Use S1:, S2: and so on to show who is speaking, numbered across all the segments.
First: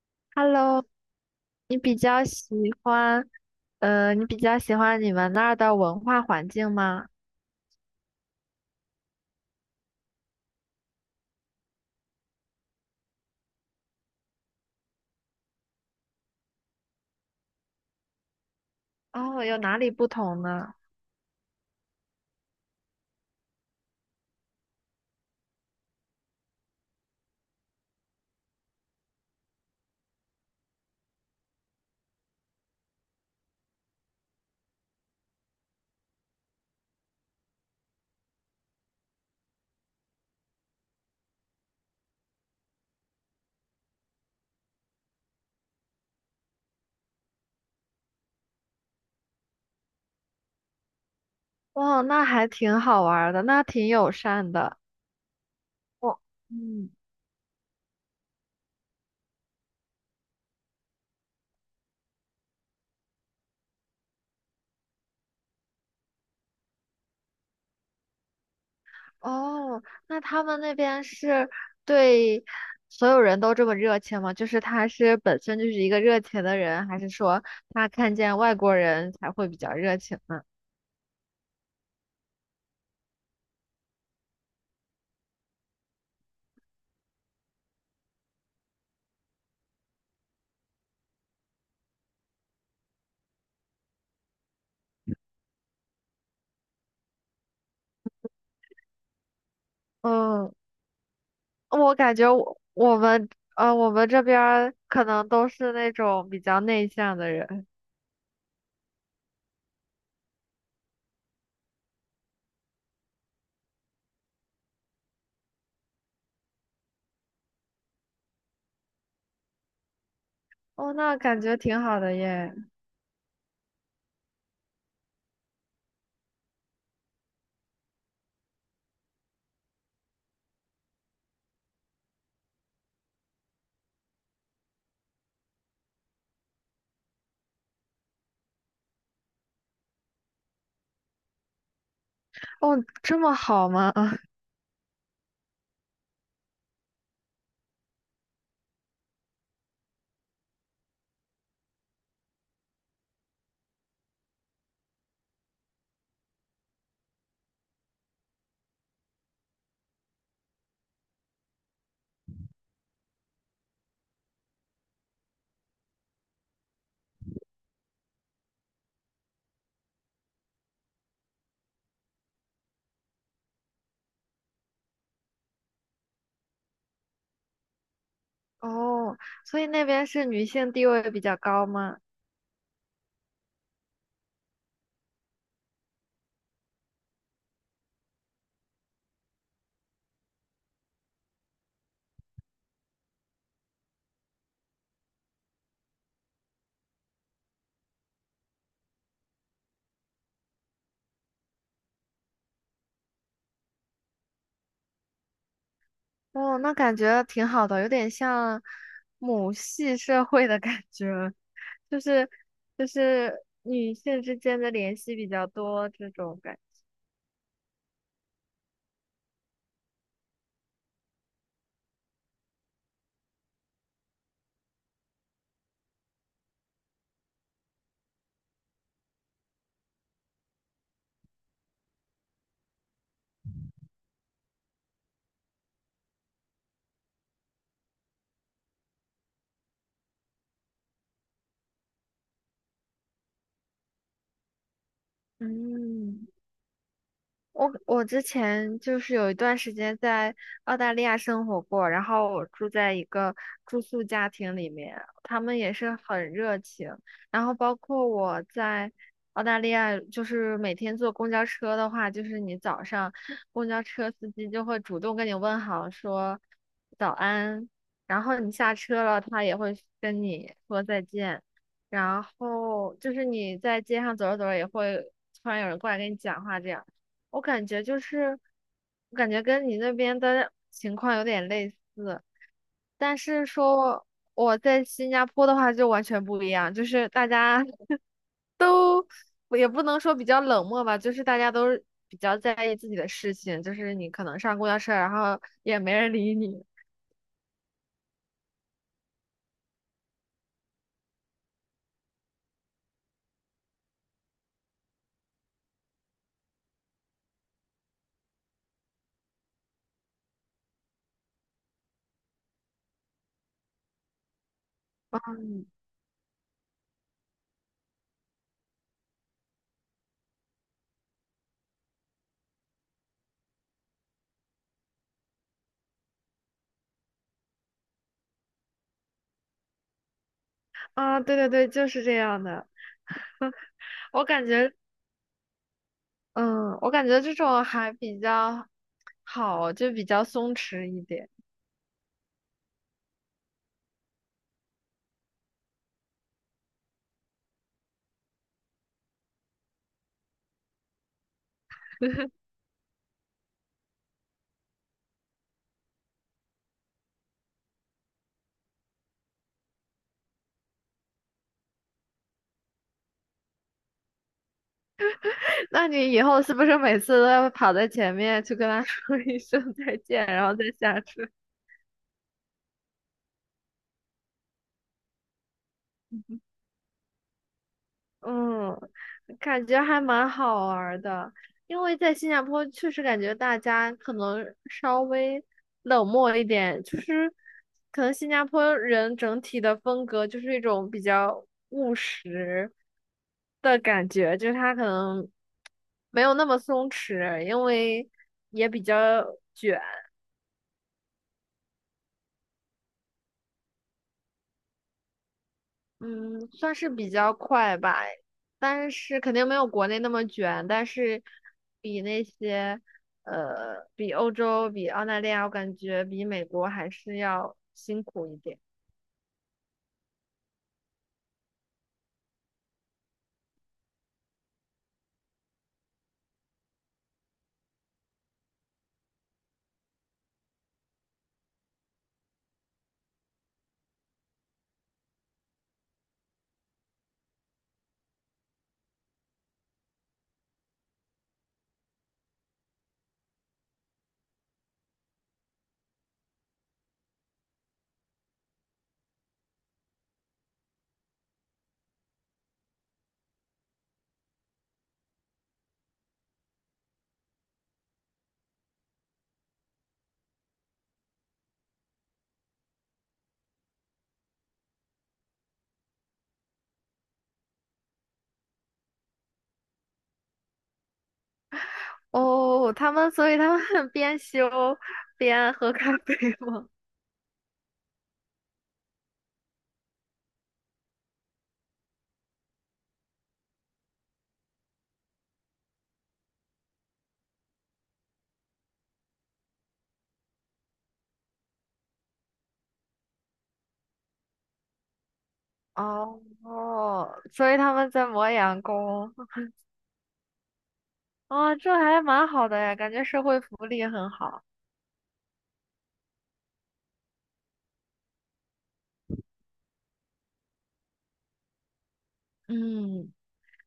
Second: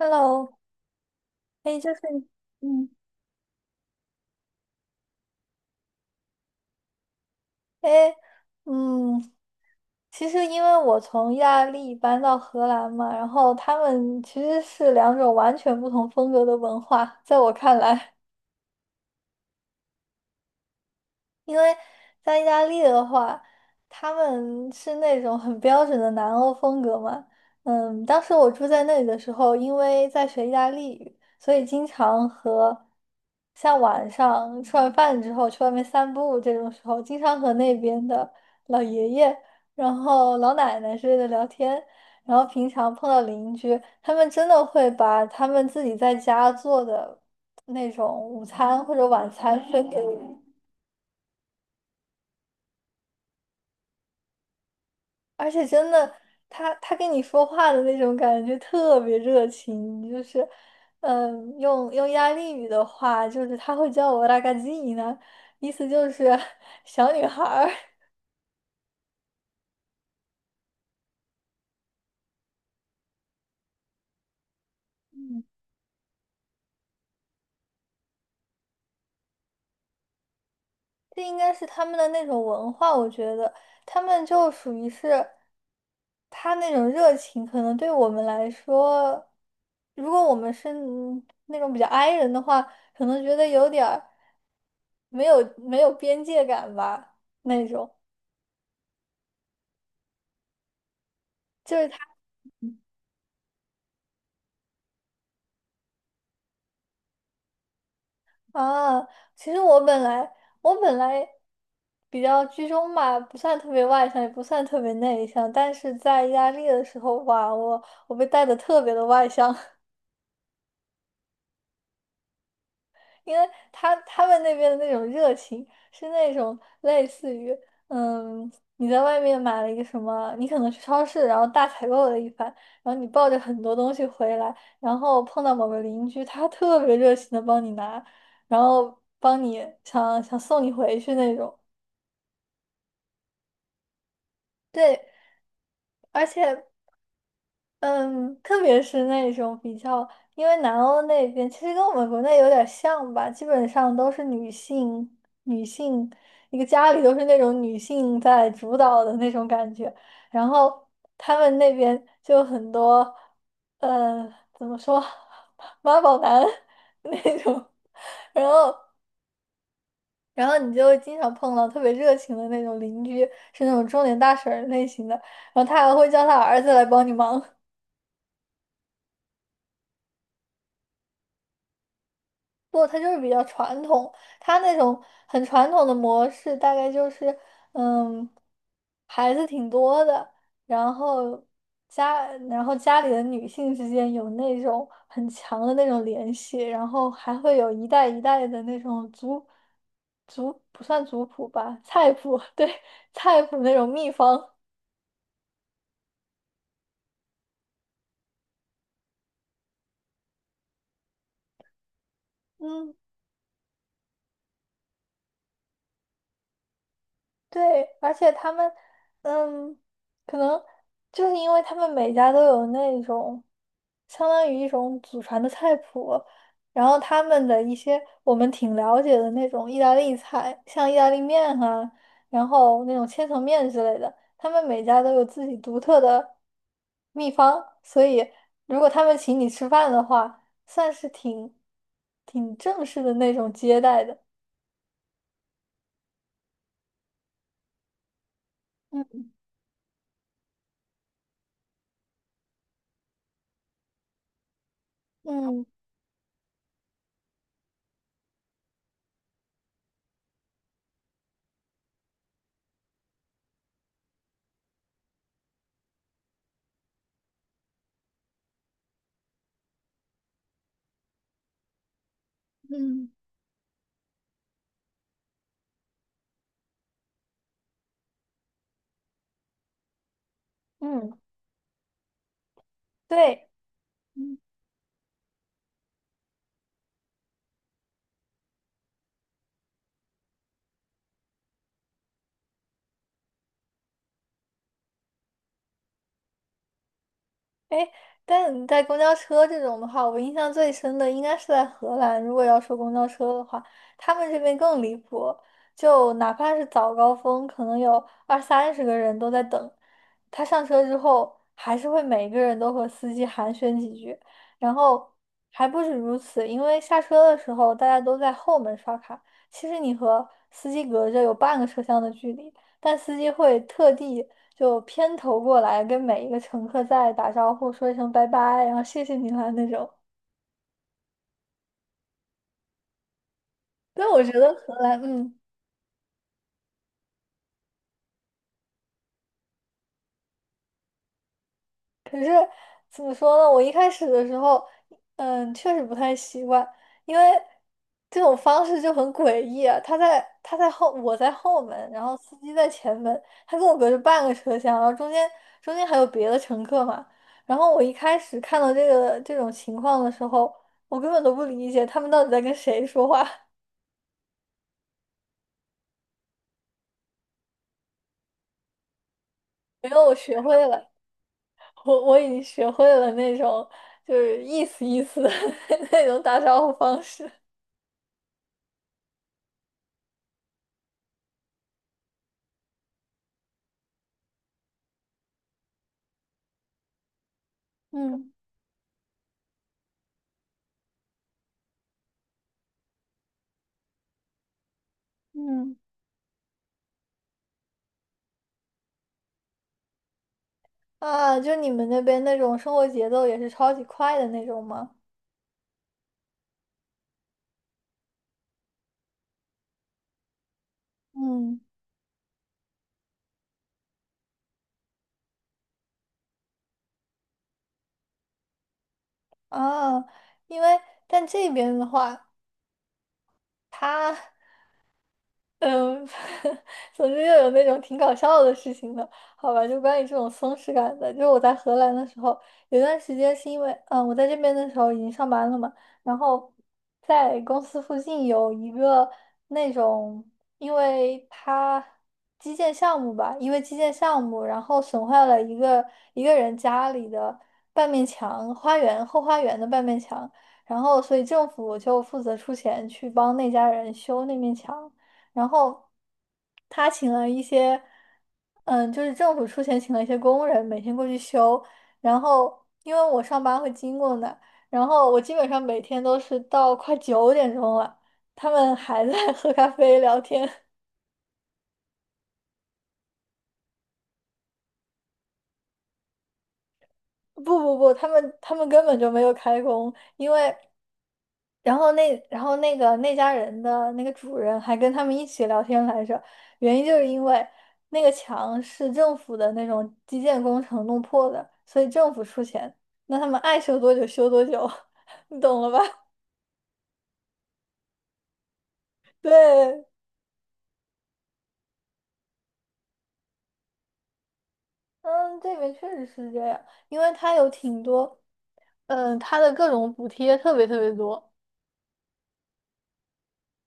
S1: Hello，
S2: Hello，你
S1: 哎，就
S2: 比
S1: 是，
S2: 较喜
S1: 嗯，
S2: 欢，你比较喜欢你们那儿的文化环境吗？
S1: 哎，嗯，其实因为我从意大利搬到荷兰嘛，然后他们其实是两种完全不同风格的文化，在我看来。
S2: 哦，有哪里不同呢？
S1: 因为在意大利的话，他们是那种很标准的南欧风格嘛。当时我住在那里的时候，因为在学意大利语，所以经常和像晚上吃完饭之后去外面散步这种时候，经常和那边的老爷爷、然后老奶奶之类的聊天。然后平常碰到邻居，他们真的会把他们自己在家做的那种午餐或者晚餐分给我。
S2: 哦，那还挺好玩儿的，那挺友善的。
S1: 而且真的，
S2: 哦，
S1: 他
S2: 嗯，
S1: 他跟你说话的那种感觉特别热情，就是，用意大利语的话，就是他会叫我拉 a g a z 意思就是 小女孩儿。
S2: 哦，那他们那边是对所有人都这么热情吗？就是他是本身就是一个热情的人，还是说他看见外国人才会比较热情呢？
S1: 这应该是他们的那种文化，我觉得他们就属于是他那种热情，可能对我们来说，如果我们是那种比较 i 人的话，可能觉得有点儿没有边界感吧，那种。
S2: 嗯。
S1: 就是
S2: 我
S1: 他。
S2: 感觉我我们呃，我们这边儿可能都是那种比较内向的人。
S1: 啊，其实我本来我本来比较居中吧，不算特别外向，也不算特别内向，但是在意大利的时候，哇，我被带的特别的外向。
S2: 哦，那感觉挺好的耶。
S1: 因为他们那边的那种热情是那种类似于，嗯，你在外面买了一个什么，你可能去超市，然后大采购了一番，然后你抱着很多东西回来，然后碰到某个邻居，他特别热情的帮你拿，然后帮你想想送你回去那种。
S2: 哦，这么好吗？
S1: 对，而且，嗯，特别是那种比较，因为南欧那边其实跟我们国内有点像吧，基本上都是女性，女性一个家里都是那种女性在主导的那种感觉，然后他们那边就有很多，呃，怎么说，妈宝男 那种，然后，然后你就会经常碰到特别热情的那种邻居，是那种中年大婶儿类型的，然后他还会叫他儿子来帮你忙。
S2: 哦，所以那边是女性地位比较高吗？
S1: 不，他就是比较传统，他那种很传统的模式，大概就是，嗯，孩子挺多的，然后然后家里的女性之间有那种很强的那种联系，然后还会有一代一代的那种族不算族谱吧，菜谱，对，菜谱那种秘方，
S2: 哦，那感觉挺好的，有点像母系社会的感觉，就是就
S1: 嗯。
S2: 是女性之间的联系比较多这种感觉。
S1: 对，而且他们，嗯，可能就是因为他们每家都有那种相当于一种祖传的菜谱，然后他们的一些我们挺了解的那种意大利菜，像意大利面啊，然后那种千层面之类的，他们每家都有自己独特的秘方，所以如果他们请你吃饭的话，算是挺正式的那种接待的。
S2: 嗯。我之前就是
S1: 嗯
S2: 有一段时间在澳大利亚生活过，然后我住在一个住宿家庭里面，他们
S1: 嗯
S2: 也是很热情。然后包括我在澳大利亚，就是每天坐公交车的话，就是你早上公交车司机就会主动跟你问好，说早安，然后你下车了，他也会跟你说再见。然后
S1: 嗯
S2: 就是你在街上走着走着，也会突然有人过来跟你讲话这样。我感觉就是，我感觉跟你那边的情
S1: 嗯，
S2: 况有点类似，但是
S1: 对。
S2: 说
S1: 嗯，
S2: 我在新加坡的话就完全不一样，就是大家也不能说比较冷漠吧，就是大家都是比较在意自己的事情，就是你可能上公交车，然后也没人理你
S1: 哎，但你在公交车这种的话，我印象最深的应该是在荷兰。如果要说公交车的话，他们这边更离谱，就哪怕是早高峰，可能有二三十个人都在等。他上车之后，还是会每个人都和司机寒暄几句，然后还不止如此，因为下车的时候大家都在后门刷卡，其实你和司机隔着有半个车厢的距离。但司机会特地就偏头过来跟每一个乘客再打招呼，说一声拜拜，然后谢谢你啦那种。
S2: 啊，对对对，就是这样的。
S1: 但我
S2: 我
S1: 觉
S2: 感
S1: 得
S2: 觉，
S1: 荷兰，嗯。
S2: 嗯，我感觉这种还比较好，就比较松弛一点。
S1: 可是怎么说呢？我一开始的时候，确实不太习惯，因为这种方式就很诡异啊。他在后，我在后门，然后司机在前门，他跟我隔着半个车厢，然后中间还有别的乘客嘛。然后我一开始看到这种情况的时候，我根本都不理解他们到底在跟谁说话。
S2: 那你以后是不是每次都要跑在前面去跟他说一声
S1: 然
S2: 再
S1: 后我
S2: 见，
S1: 学
S2: 然后
S1: 会
S2: 再
S1: 了，
S2: 下车？
S1: 我已经学会了那种就是意思意思的 那种打招呼方式。
S2: 嗯，感觉还蛮好玩儿的，因为在新加坡确实感觉大家可能稍微冷漠一点，就是可能新
S1: 嗯
S2: 加坡人整体的风格就是一种比较务实的感觉，就是他可能
S1: 嗯。
S2: 没有那么松弛，因为也比较。
S1: 啊，就你们那边那种生活节奏也是超级快的那种吗？
S2: 嗯，算是比较快吧，但是肯定没有国内那么卷，但是
S1: 嗯，
S2: 比那些呃，比欧洲、比澳大利亚，我感觉比美国还是要辛苦一点。
S1: 啊，因为但这边的话，它嗯，总之又有那种挺搞笑的事情的，好吧？就关于这种松弛感的，就是我在荷兰的时候，有段时间是因为，我在这边的时候已经上班了嘛，然后在公司附近有一个那种，因为它基建项目吧，因为基建项目，然后损坏了一个人家里的半面墙，花园后花园的半面墙，然后所以政府就负责出钱去帮那家人修那面墙。然后他请了一些，就是政府出钱请了一些工人，每天过去修。然后因为我上班会经过那儿然后我基本上每天都是到快9点钟了，他们还在 喝咖啡聊天。
S2: 哦，他们，所以他们 边修边喝咖啡吗？
S1: 不不不，他们根本就没有开工，因为那家人的那个主人还跟他们一起聊天来着，原因就是因为那个墙是政府的那种基建工程弄破的，所以政府出钱，那他们爱修多久修多久，你懂了 吧？
S2: 哦，哦，所以他们在磨洋工。
S1: 对，
S2: 哦，这还蛮好的呀，感觉社会福利很好。
S1: 嗯，这边确实是这样，因为它有挺多，它的各种补贴特别特别多。
S2: 嗯。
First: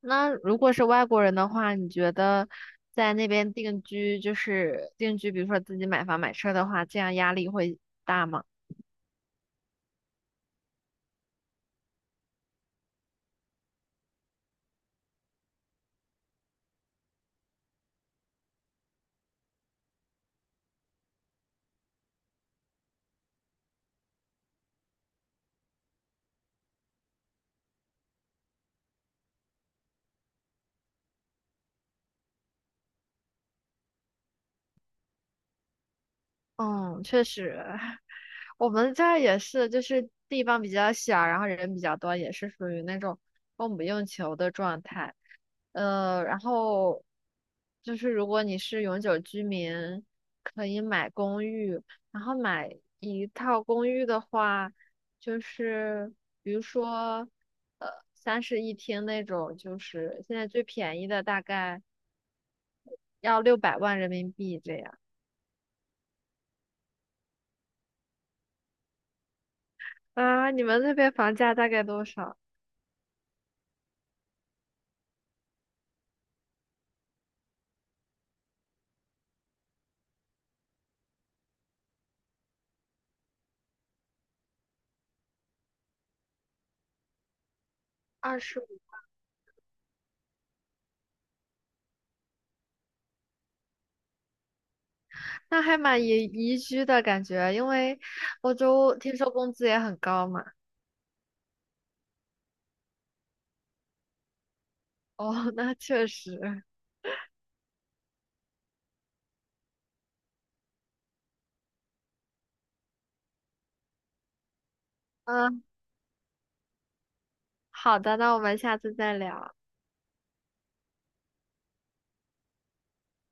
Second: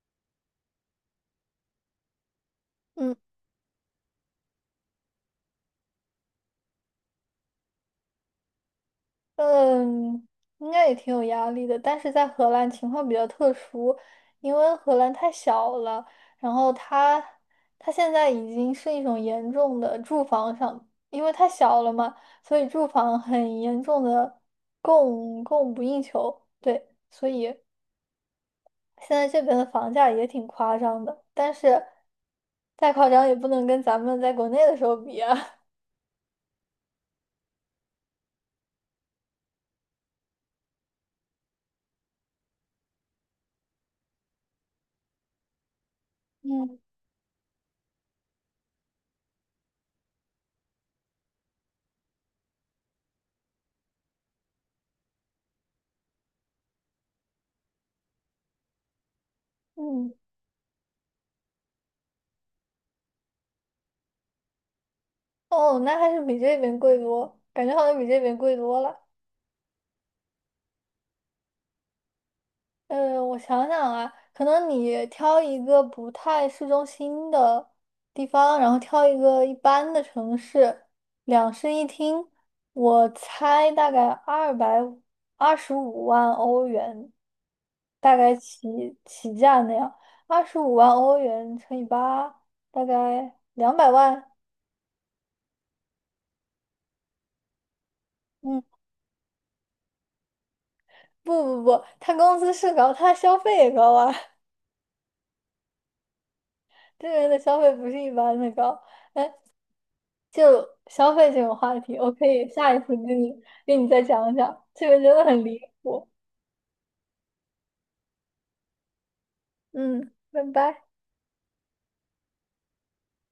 S2: 那如果是外国人的话，你觉得在
S1: 嗯。
S2: 那边定居，就是定居，比如说自己买房买车的话，这样压力会大吗？
S1: 嗯，应该也挺有压力的，但是在荷兰情况比较特殊，因为荷兰太小了，然后它现在已经是一种严重的住房上，因为太小了嘛，所以住房很严重的供不应求，对，所以现在这边的房价也挺夸张的，但是再夸张也不能跟咱们在国内的时候比啊。
S2: 嗯，确实，我们这儿也是，就是地方比较小，然后人比较多，也是属于那种供不应求的状态。然
S1: 嗯
S2: 后就是如果你是永久居民，可以买公寓，然后买一套公寓的话，就是比如说呃三室一厅那种，就
S1: 嗯，
S2: 是现在最便宜的大概要600万人民币这样。
S1: 哦，那还是比这边贵多，感觉好像比这边贵多了。
S2: 啊，你们那边房价大概多少？
S1: 我想想啊，可能你挑一个不太市中心的地方，然后挑一个一般的城市，两室一厅，我猜大概225万欧元，大概
S2: 二十
S1: 起价那样，二十五万欧元乘以八，大概200万。
S2: 那还蛮宜居的感觉，因为欧
S1: 嗯，
S2: 洲听说工资也很高嘛。
S1: 不不不，他工资是高，他消费也高啊，
S2: 哦，那确实。
S1: 这人的消费不是一般的高。就消费这个话题，我可以下一次跟你再讲讲，这个真的很离
S2: 嗯，
S1: 谱。
S2: 好的，那我们下次再聊。
S1: 嗯，拜拜。